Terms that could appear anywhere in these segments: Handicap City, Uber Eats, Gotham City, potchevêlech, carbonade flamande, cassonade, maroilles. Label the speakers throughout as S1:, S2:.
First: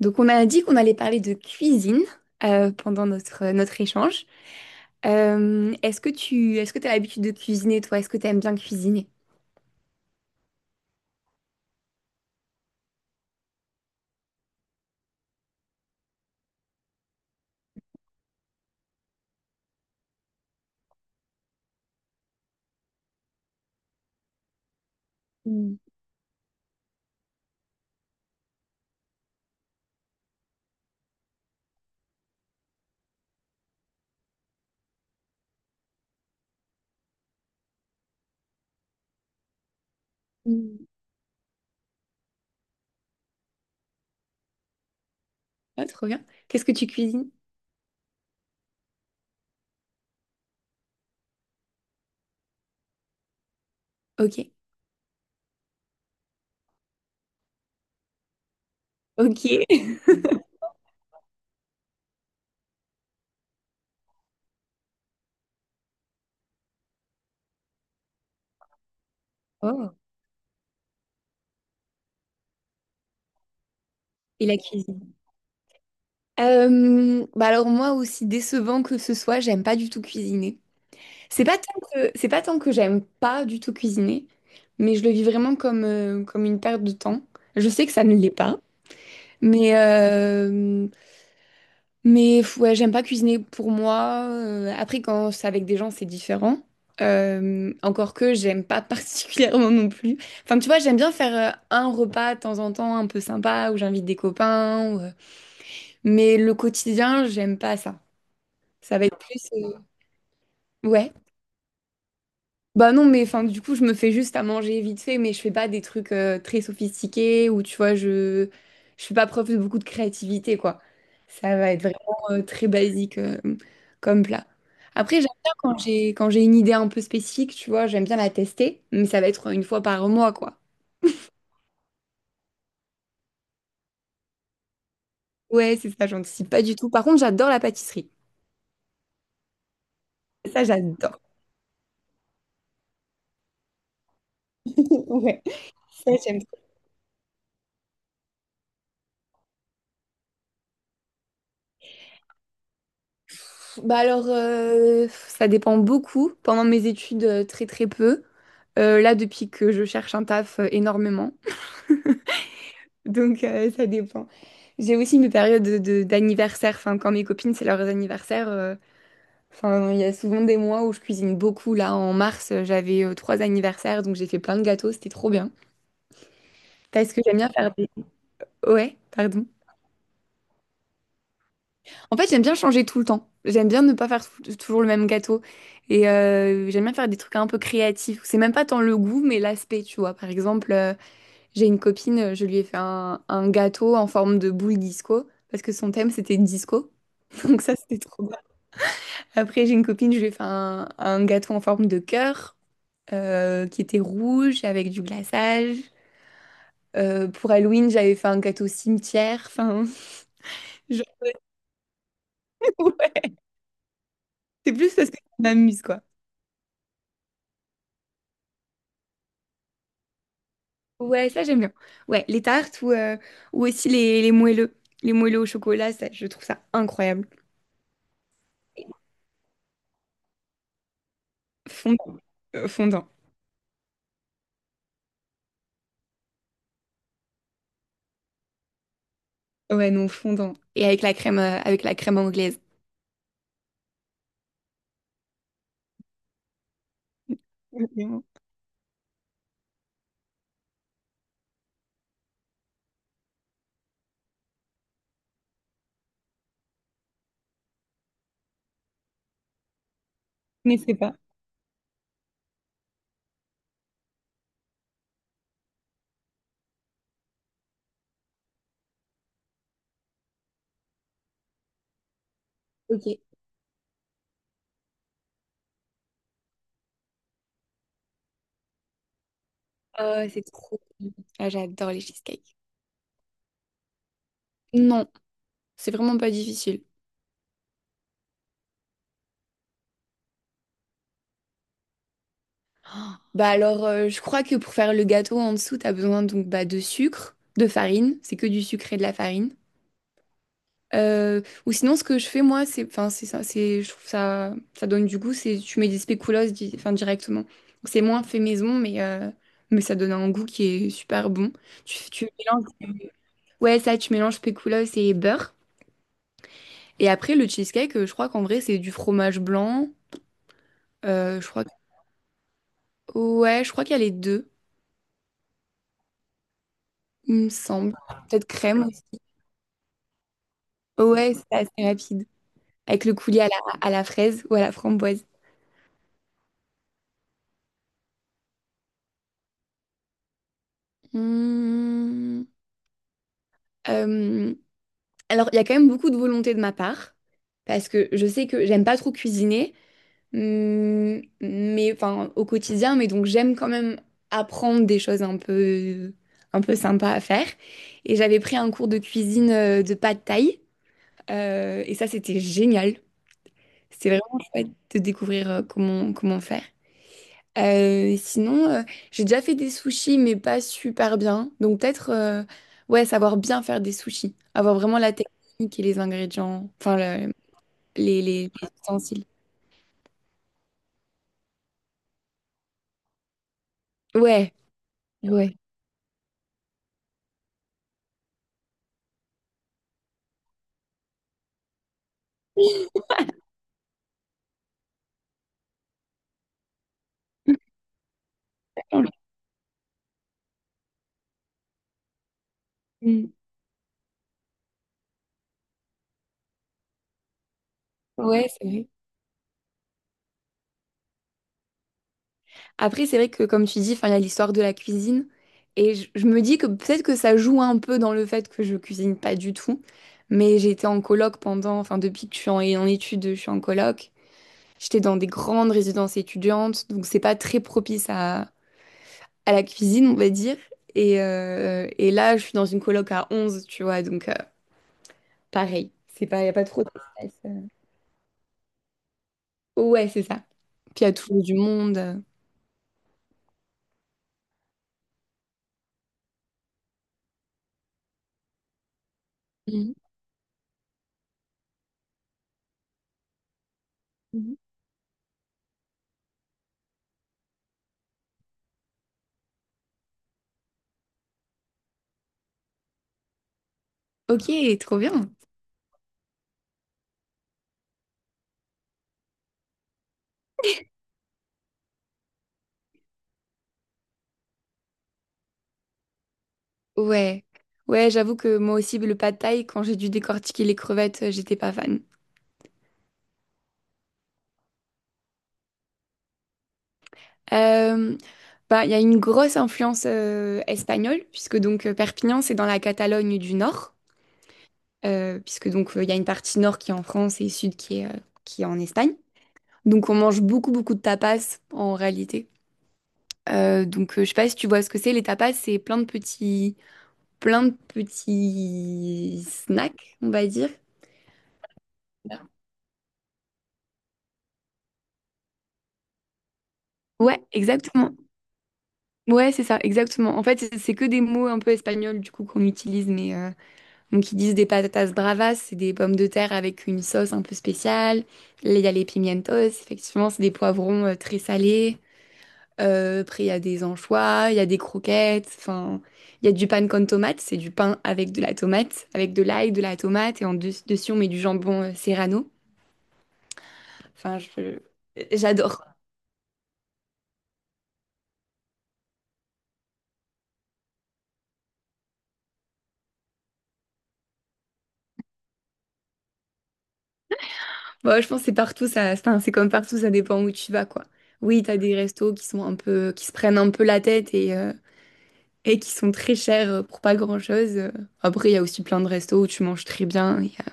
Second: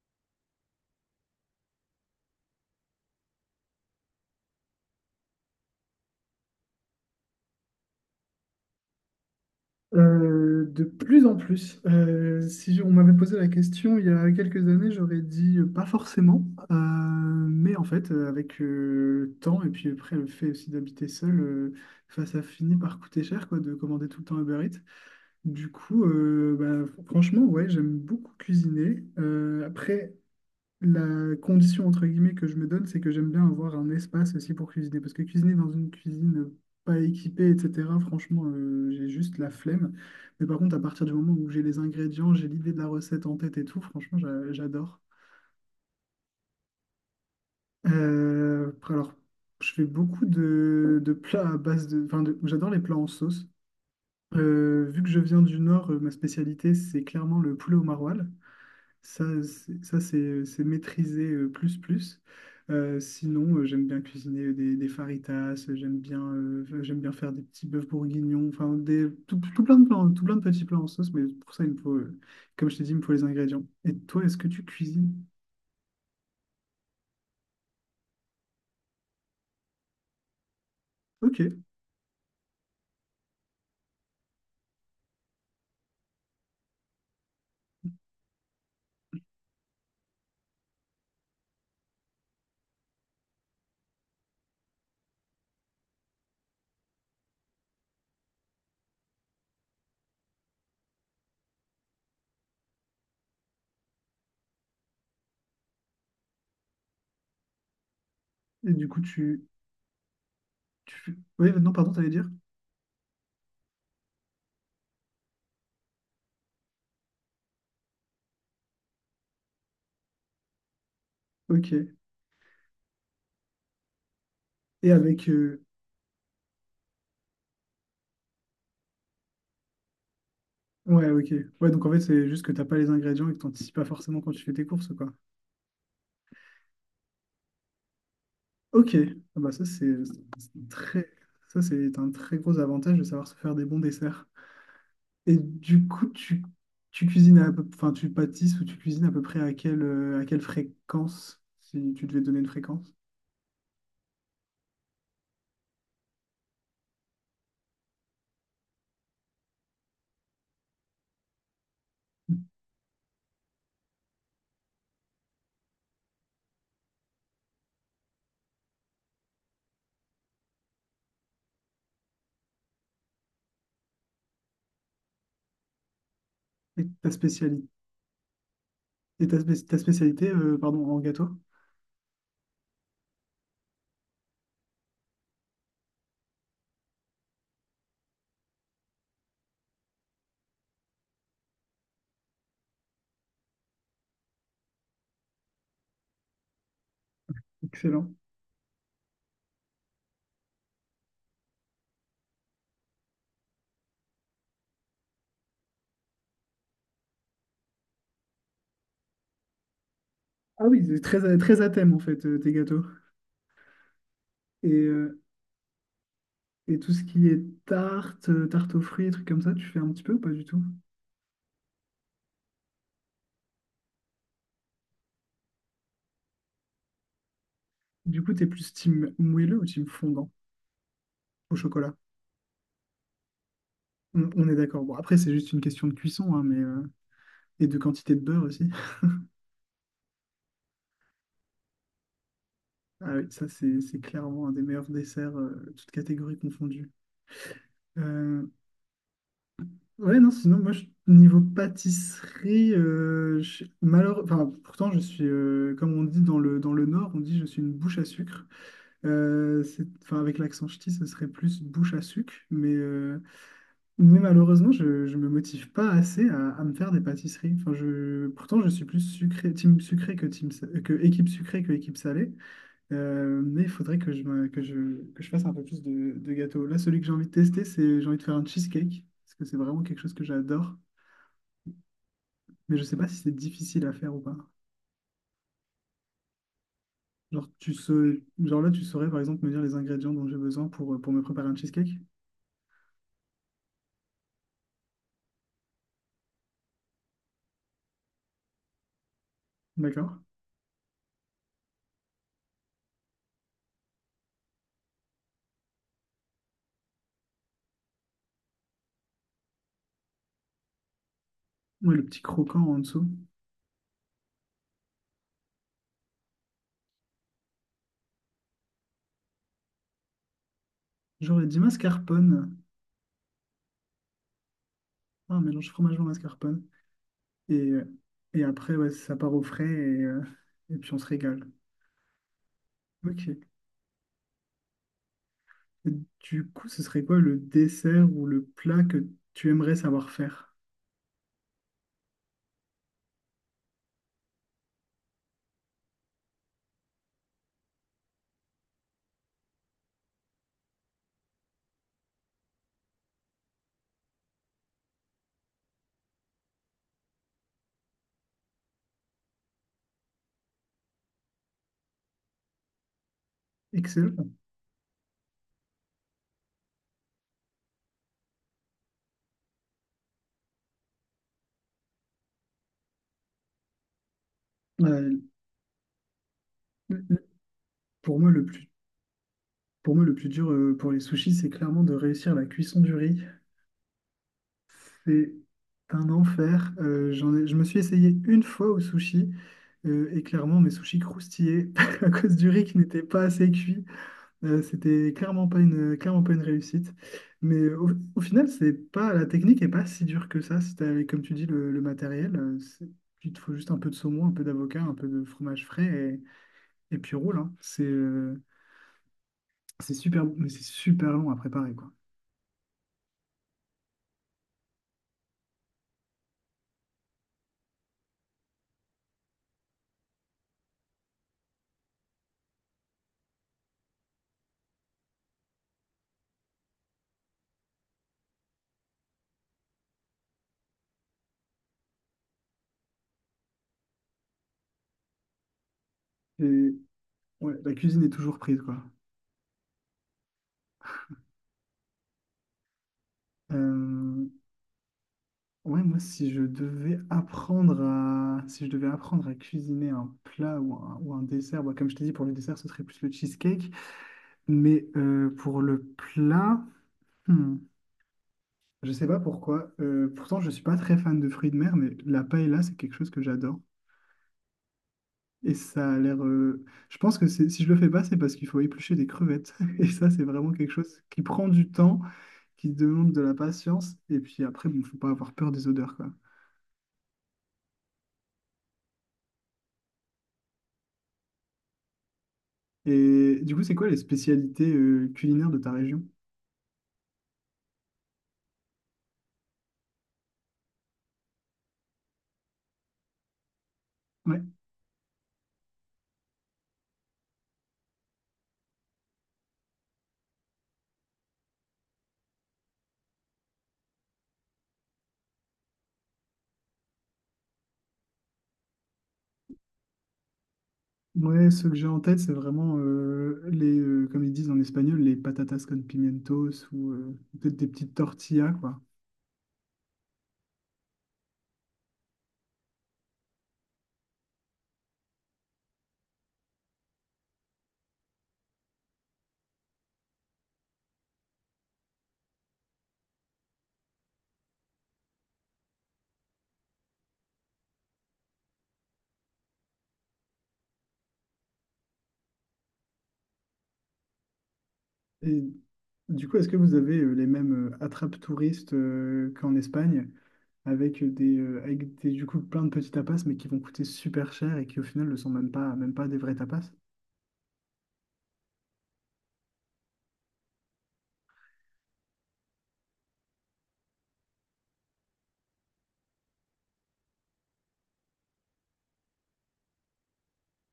S1: Donc, on a dit qu'on allait parler de cuisine pendant notre, notre échange. Est-ce que tu as l'habitude de cuisiner, toi? Est-ce que tu aimes bien cuisiner?
S2: De plus en plus. Si on m'avait posé la question il y a quelques années, j'aurais dit pas forcément. Mais en fait, avec le temps et puis après le fait aussi d'habiter seul, enfin, ça finit par coûter cher quoi, de commander tout le temps Uber Eats. Du
S1: Mm.
S2: coup, bah, franchement, ouais, j'aime beaucoup cuisiner. Après, la condition entre guillemets que je me donne, c'est que j'aime bien avoir un espace aussi pour cuisiner. Parce que cuisiner dans une cuisine pas équipée, etc., franchement, j'ai juste la flemme. Mais par contre, à
S1: Mm.
S2: partir du moment où j'ai les ingrédients, j'ai l'idée de la recette en tête et tout, franchement, j'adore.
S1: Ah, trop bien. Qu'est-ce que tu cuisines?
S2: Alors, je fais beaucoup de plats à base de... Enfin, j'adore les plats en sauce.
S1: Ok.
S2: Vu que je viens du Nord, ma spécialité, c'est clairement le poulet au maroilles. Ça,
S1: Ok.
S2: c'est ça, c'est- c'est maîtrisé plus plus. Sinon, j'aime bien cuisiner des faritas j'aime bien, j'aime bien faire des petits bœufs bourguignons, enfin des, tout plein de
S1: Oh.
S2: plans, tout plein de petits plats en sauce, mais pour ça, il me faut, comme je t'ai dit, il me faut les ingrédients. Et toi, est-ce
S1: Et
S2: que
S1: la
S2: tu cuisines?
S1: cuisine. Bah alors moi aussi décevant que ce soit, j'aime pas du tout cuisiner.
S2: Ok.
S1: C'est pas tant que j'aime pas du tout cuisiner, mais je le vis vraiment comme comme une perte de temps. Je sais que ça ne l'est pas, mais mais pff, ouais, j'aime pas cuisiner pour moi. Après, quand c'est avec des gens, c'est différent. Encore que j'aime pas particulièrement non plus. Enfin, tu vois, j'aime bien faire un repas de temps en temps un peu sympa où j'invite des copains, ou, mais le quotidien, j'aime pas ça.
S2: Et du
S1: Ça
S2: coup,
S1: va être plus, ouais.
S2: tu... Oui, non, pardon, t'allais dire?
S1: Bah non, mais enfin, du coup, je me fais juste à manger vite fait, mais je fais pas des trucs très sophistiqués ou tu vois, je fais pas preuve de beaucoup de créativité, quoi. Ça
S2: Ok.
S1: va être vraiment très basique comme plat.
S2: Et
S1: Après, j'aime
S2: avec...
S1: bien quand j'ai une idée un peu spécifique, tu vois, j'aime bien la tester, mais ça va être une fois par mois, quoi.
S2: Ouais, ok. Ouais, donc en fait, c'est juste que t'as pas les ingrédients et que t'anticipes pas forcément quand tu fais tes courses, quoi.
S1: Ouais, c'est ça, j'anticipe pas du tout. Par contre, j'adore la pâtisserie.
S2: Ok, ah bah ça c'est c'est
S1: Ça,
S2: un très,
S1: j'adore.
S2: ça c'est un très gros avantage de savoir se faire des bons desserts. Et
S1: Ouais,
S2: du coup,
S1: ça, j'aime.
S2: tu cuisines à peu, enfin tu pâtisses ou tu cuisines à peu près à à quelle fréquence, si tu devais donner une fréquence.
S1: Bah alors, ça dépend beaucoup. Pendant mes études, très très peu. Là, depuis que je cherche un taf, énormément. Donc, ça dépend. J'ai aussi mes périodes de, d'anniversaire. Enfin, quand mes copines, c'est leurs anniversaires, enfin, il y a souvent des mois où je cuisine beaucoup. Là, en mars, j'avais trois anniversaires, donc j'ai fait plein de gâteaux. C'était trop bien.
S2: Et ta
S1: Parce que j'aime bien
S2: spécialité,
S1: faire des... Ouais,
S2: et ta,
S1: pardon.
S2: spé- Ta spécialité, pardon, en gâteau?
S1: En fait, j'aime bien changer tout le temps. J'aime bien ne pas faire toujours le même gâteau. Et j'aime bien faire des trucs un peu créatifs. C'est même pas tant le goût, mais l'aspect, tu vois. Par exemple, j'ai une copine, je lui ai fait un gâteau en forme de boule disco, parce que son thème, c'était disco. Donc ça, c'était
S2: Excellent.
S1: trop bien. Après, j'ai une copine, je lui ai fait un gâteau en forme de cœur, qui était rouge, avec du glaçage. Pour Halloween, j'avais fait un gâteau cimetière. Enfin,
S2: Ah oui, c'est
S1: je-
S2: très à thème en fait, tes gâteaux.
S1: ouais,
S2: Et,
S1: c'est plus parce que
S2: euh,
S1: ça m'amuse, quoi.
S2: Et tout ce qui est tarte, tarte aux fruits, trucs comme ça, tu fais un petit peu ou pas du tout?
S1: Ouais, ça j'aime bien. Ouais, les tartes ou aussi les moelleux. Les moelleux au chocolat, ça, je trouve ça incroyable.
S2: Du coup, t'es plus team moelleux ou team fondant au chocolat?
S1: Fondant. Fondant.
S2: On est d'accord. Bon, après, c'est juste une question de cuisson, hein, et de quantité de beurre aussi.
S1: Ouais, non, fondant. Et avec la crème anglaise.
S2: Ah oui, ça, c'est clairement un des meilleurs desserts, toutes catégories confondues.
S1: Vraiment.
S2: Euh, ouais, non, sinon, moi, niveau pâtisserie, enfin, pourtant, je suis, comme on dit dans dans le Nord, on dit je suis une bouche à sucre. Enfin, avec l'accent
S1: Mais
S2: ch'ti,
S1: c'est
S2: ce
S1: pas.
S2: serait plus bouche à sucre, mais malheureusement, je me motive pas assez à me faire des pâtisseries. Enfin, je, pourtant, je suis plus sucré, team sucré que que équipe sucrée que équipe salée.
S1: Ok.
S2: Mais il faudrait que je, me- que je fasse un peu plus de gâteaux. Là, celui que j'ai envie de tester, c'est j'ai envie de faire un cheesecake parce que c'est vraiment quelque chose que
S1: Oh, c'est
S2: j'adore.
S1: trop bon. Ah, j'adore les cheesecakes.
S2: Mais je sais pas si c'est difficile à faire ou pas.
S1: Non, c'est vraiment pas difficile.
S2: Genre, tu sais, genre là, tu saurais par exemple me dire les ingrédients dont j'ai besoin pour me préparer un cheesecake.
S1: Bah alors, je crois que pour faire le gâteau en dessous, t'as besoin donc bah, de sucre, de farine. C'est que du sucre et de la farine.
S2: D'accord?
S1: Euh, ou sinon, ce que je fais moi, c'est, enfin, c'est ça, c'est, je trouve ça, ça donne du goût. C'est, tu mets des spéculoos, enfin, directement. Donc, c'est moins fait maison, mais ça donne un goût qui est super bon.
S2: Ouais, le
S1: Tu,
S2: petit
S1: tu mélanges,
S2: croquant en dessous.
S1: ouais, ça, tu mélanges spéculoos et beurre. Et après, le cheesecake, je crois qu'en vrai, c'est du fromage blanc.
S2: J'aurais
S1: Je
S2: dit
S1: crois
S2: mascarpone.
S1: ouais, je crois qu'il y a les deux,
S2: Ah, un mélange fromage blanc mascarpone.
S1: il me
S2: Et,
S1: semble.
S2: et
S1: Peut-être
S2: après,
S1: crème
S2: ouais, ça
S1: aussi.
S2: part au frais et puis on se
S1: Ouais,
S2: régale.
S1: c'est assez rapide. Avec le
S2: Ok.
S1: coulis à la fraise ou à la framboise.
S2: Et du coup, ce serait quoi le dessert ou le plat que tu aimerais savoir faire?
S1: Hum, euh, Alors, il y a quand même beaucoup de volonté de ma part, parce que je sais que j'aime pas trop cuisiner, mais enfin au quotidien, mais donc j'aime quand même apprendre des choses un peu sympas à faire. Et j'avais pris un cours de cuisine de pad thaï, et ça c'était génial. C'était
S2: Excellent.
S1: vraiment chouette de découvrir comment, comment faire. Sinon, j'ai déjà fait des sushis, mais pas super bien. Donc peut-être, ouais, savoir bien faire des sushis. Avoir vraiment la
S2: Euh,
S1: technique et les ingrédients, enfin
S2: le- le- pour moi,
S1: les ustensiles.
S2: pour moi, le plus dur pour les sushis, c'est clairement de réussir la cuisson du riz.
S1: Ouais,
S2: C'est
S1: ouais.
S2: un enfer. Je me suis essayé une fois au sushi et clairement, mes sushis croustillaient à cause du riz qui n'était pas assez cuit. C'était clairement pas une réussite. Mais au final, c'est pas, la technique est pas si dure que ça. Si t'as, avec, comme tu dis, le matériel,
S1: Mm.
S2: il te faut juste un peu de saumon, un peu d'avocat, un peu de fromage frais et puis roule, hein.
S1: Ouais, c'est vrai.
S2: C'est super bon, mais c'est super long à préparer, quoi.
S1: Après, c'est vrai que comme tu dis, enfin, il y a l'histoire de la cuisine. Et je me dis que peut-être que ça joue un peu dans le fait que je cuisine pas du tout. Mais j'ai été en coloc pendant, enfin depuis que je suis en, en études, je suis en coloc. J'étais dans des grandes résidences étudiantes, donc c'est pas très propice à la cuisine, on va dire. Et là, je suis dans une coloc à 11, tu vois, donc pareil. C'est pas, y a pas
S2: Et
S1: trop d'espace,
S2: ouais, la cuisine est toujours prise, quoi.
S1: Ouais, c'est ça. Puis il y a toujours du monde,
S2: Euh, ouais, Moi, si je devais apprendre à, si je devais apprendre à cuisiner
S1: Mhm.
S2: un plat ou un dessert, bah, comme je t'ai dit, pour le dessert, ce serait plus le cheesecake.
S1: Mhm.
S2: Mais pour le plat, hmm, je sais pas pourquoi. Je suis pas très fan de fruits de mer, mais la paella, c'est quelque chose que j'adore.
S1: Ok, trop bien.
S2: Et ça a l'air. Je pense que si je le fais pas, c'est parce qu'il faut éplucher des crevettes. Et ça, c'est vraiment quelque chose qui prend du temps, qui demande de la patience. Et puis après, bon, faut pas avoir peur des odeurs, quoi.
S1: Ouais. Ouais, j'avoue que moi aussi, le pad thaï, quand j'ai dû décortiquer les crevettes, j'étais pas fan.
S2: Et du coup, c'est quoi les spécialités culinaires de ta région?
S1: Euh, Bah, il y a une grosse influence espagnole, puisque donc Perpignan, c'est dans la Catalogne du Nord,
S2: Ouais.
S1: puisque donc il y a une partie nord qui est en France et sud qui est en Espagne. Donc on mange beaucoup beaucoup de tapas en réalité. Donc je sais pas si tu vois ce que c'est. Les tapas, c'est plein de petits snacks, on va dire.
S2: Ouais, ceux que j'ai en tête, c'est vraiment comme ils disent en espagnol, les patatas con pimientos ou
S1: Ouais,
S2: peut-être des petites
S1: exactement.
S2: tortillas, quoi.
S1: Ouais, c'est ça, exactement. En fait, c'est que des mots un peu espagnols du coup qu'on utilise, mais donc ils disent des patatas bravas, c'est des pommes de terre avec une sauce un peu spéciale. Là, il y a les pimientos, effectivement, c'est des poivrons très salés. Après, il y a des anchois, il y a des croquettes, enfin, il y a du pan con tomate, c'est du pain avec de la tomate, avec de l'ail, de la tomate, et en dessus, on met du jambon serrano. Enfin,
S2: Et
S1: j'adore.
S2: du coup, est-ce que vous avez les mêmes attrapes touristes qu'en Espagne, avec des, du coup plein de petits tapas, mais qui vont coûter super cher et qui au final ne sont même pas des vrais tapas?
S1: Bon, je pense que c'est partout, ça, enfin, c'est comme partout, ça dépend où tu vas, quoi. Oui, t'as des restos qui sont un peu, qui se prennent un peu la tête et qui sont très chers pour pas grand-chose. Après, il y a aussi plein de restos où tu manges très bien, il y a-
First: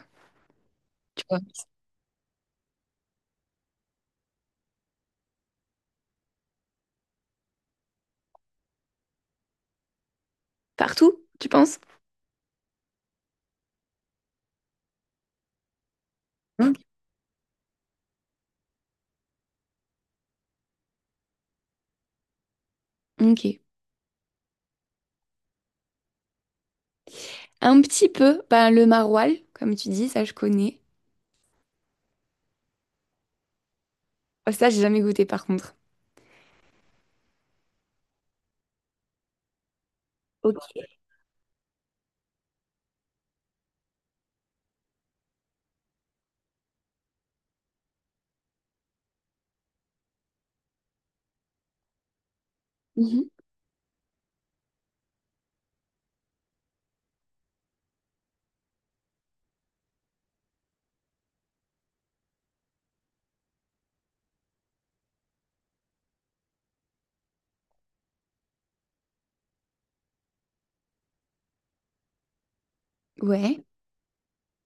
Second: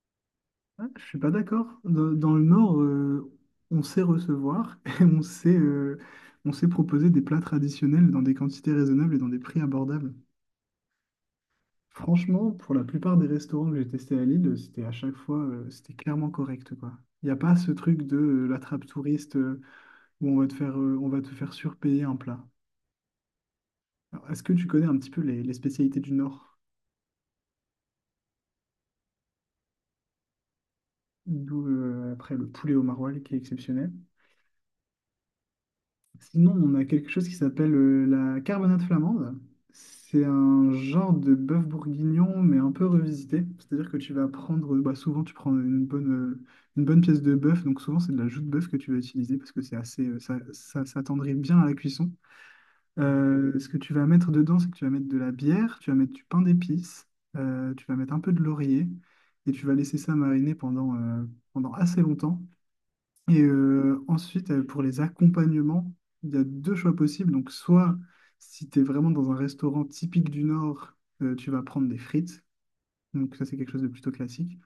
S2: Ah, je suis
S1: tu
S2: pas
S1: vois,
S2: d'accord. Dans le Nord, on sait recevoir et on sait proposer des plats traditionnels dans des quantités raisonnables et dans des prix abordables.
S1: partout, tu penses?
S2: Franchement, pour la plupart des restaurants que j'ai testés à Lille, c'était à chaque fois, c'était clairement correct,
S1: Ok.
S2: quoi. Il n'y a pas ce truc de la trappe touriste où on va te faire, on va te faire surpayer un plat.
S1: Ok.
S2: Alors, est-ce que tu connais un petit peu les spécialités du Nord?
S1: Un petit peu, ben, le maroilles, comme tu dis, ça je connais.
S2: D'où après le poulet au maroilles qui est exceptionnel.
S1: Oh, ça, j'ai jamais goûté par contre.
S2: Sinon, on a quelque chose qui s'appelle la carbonade flamande. C'est un genre de bœuf bourguignon, mais un peu revisité. C'est-à-dire que tu vas prendre, bah, souvent tu prends une une bonne pièce de bœuf, donc souvent c'est de la joue de bœuf que tu vas utiliser parce que c'est assez, ça s'attendrit bien à la cuisson.
S1: Mhm.
S2: Ce que tu vas mettre dedans, c'est que tu vas mettre de la bière, tu vas mettre du pain d'épices, tu vas mettre un peu de laurier et tu vas laisser ça mariner pendant, pendant assez longtemps. Ensuite, pour les accompagnements, il y a deux choix possibles. Donc, soit si tu es vraiment dans un restaurant typique du Nord, tu vas prendre des frites. Donc, ça, c'est
S1: Ouais.
S2: quelque chose de plutôt classique.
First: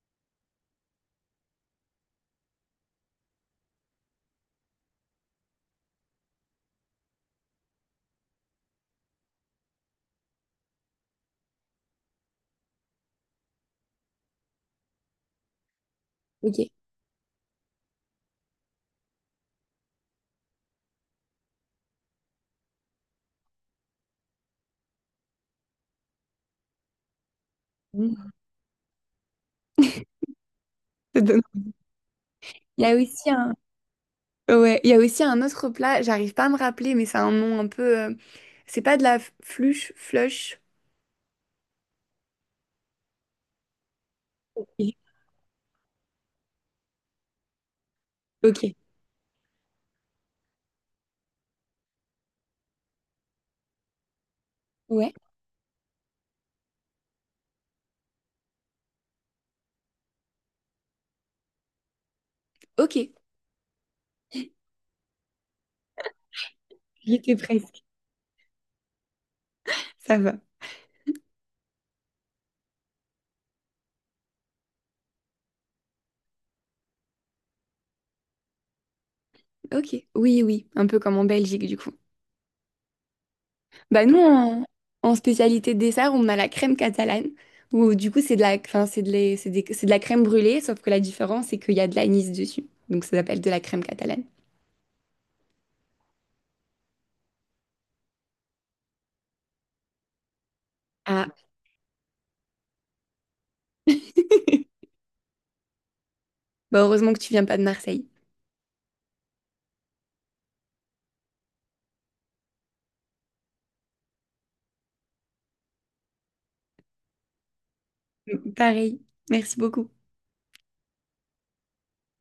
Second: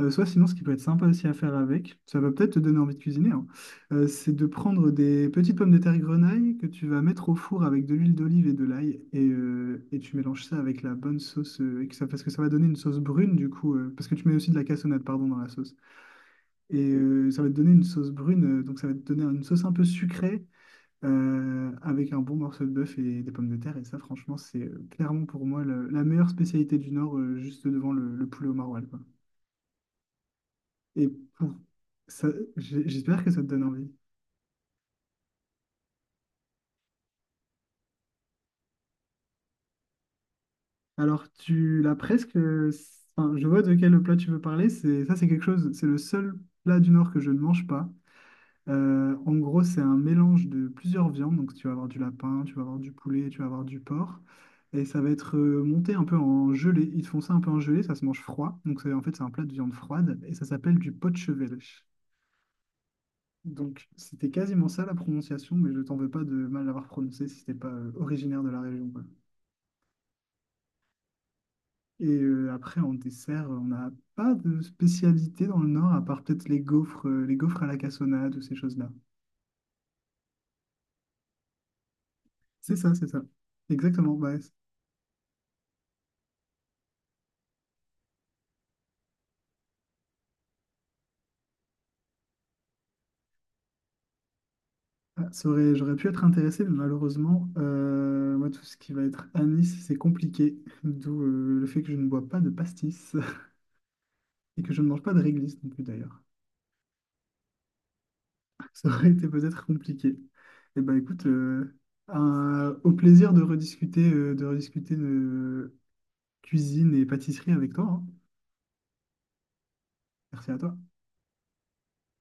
S2: Soit sinon, ce qui peut être sympa aussi à faire avec, ça va peut-être te donner envie de cuisiner, hein, c'est de prendre des petites pommes de terre grenaille que tu vas mettre au four avec de l'huile d'olive et de l'ail. Et tu mélanges ça avec la bonne sauce, parce que ça va donner une sauce brune, du coup, parce que tu mets aussi de la cassonade, pardon, dans la sauce.
S1: Ok.
S2: Ça va te donner une sauce brune, donc ça va te donner une sauce un peu sucrée avec un bon morceau de bœuf et des pommes de terre. Et ça, franchement, c'est clairement pour moi la meilleure spécialité du Nord, juste devant le
S1: Mhm.
S2: poulet au maroilles, quoi. Et
S1: Ça donne-
S2: pour ça,
S1: Il y a
S2: J'espère
S1: aussi
S2: que ça te
S1: un...
S2: donne envie.
S1: Ouais, il y a aussi un autre plat, j'arrive pas à me rappeler, mais c'est un nom un peu... c'est pas de la fluche, flush.
S2: Alors, tu l'as presque. Enfin, je vois de quel plat tu veux parler.
S1: Ok.
S2: C'est ça, c'est quelque chose. C'est le seul plat du Nord que je ne mange pas.
S1: Ok.
S2: En gros, c'est un mélange de plusieurs viandes. Donc, tu vas avoir du lapin, tu vas avoir du poulet, tu vas avoir du porc. Et ça va
S1: Ouais.
S2: être monté un peu en gelée. Ils te font ça un peu en gelée, ça se mange froid. Donc, en fait, c'est un plat de viande froide et ça s'appelle du potchevêlech.
S1: Ok.
S2: Donc, c'était quasiment ça la prononciation, mais je t'en veux pas de mal l'avoir
S1: J'y
S2: prononcé
S1: étais
S2: si t'es pas
S1: presque.
S2: originaire de la région, quoi.
S1: Ça va.
S2: En dessert, on n'a pas de spécialité dans le Nord, à part peut-être les gaufres à la cassonade ou ces choses-là.
S1: Ok. Oui, oui. Un peu comme en Belgique, du coup.
S2: C'est ça, c'est ça.
S1: Bah
S2: Exactement,
S1: nous,
S2: ouais.
S1: en, en spécialité dessert, on a la crème catalane, où du coup c'est de la, enfin, c'est de, c'est c'est de la crème brûlée, sauf que la différence c'est qu'il y a de l'anis dessus. Donc ça s'appelle de la crème catalane.
S2: J'aurais pu être intéressé, mais malheureusement, moi, tout ce qui va être anis, c'est compliqué. D'où
S1: Ah,
S2: le fait que je ne bois pas de pastis et que je ne mange pas de réglisse non plus d'ailleurs.
S1: bah heureusement que tu viens pas de Marseille.
S2: Ça aurait été peut-être compliqué. Eh ben écoute, au plaisir de rediscuter, de cuisine et pâtisserie avec toi. Hein.
S1: Pareil, merci beaucoup.
S2: Merci à toi.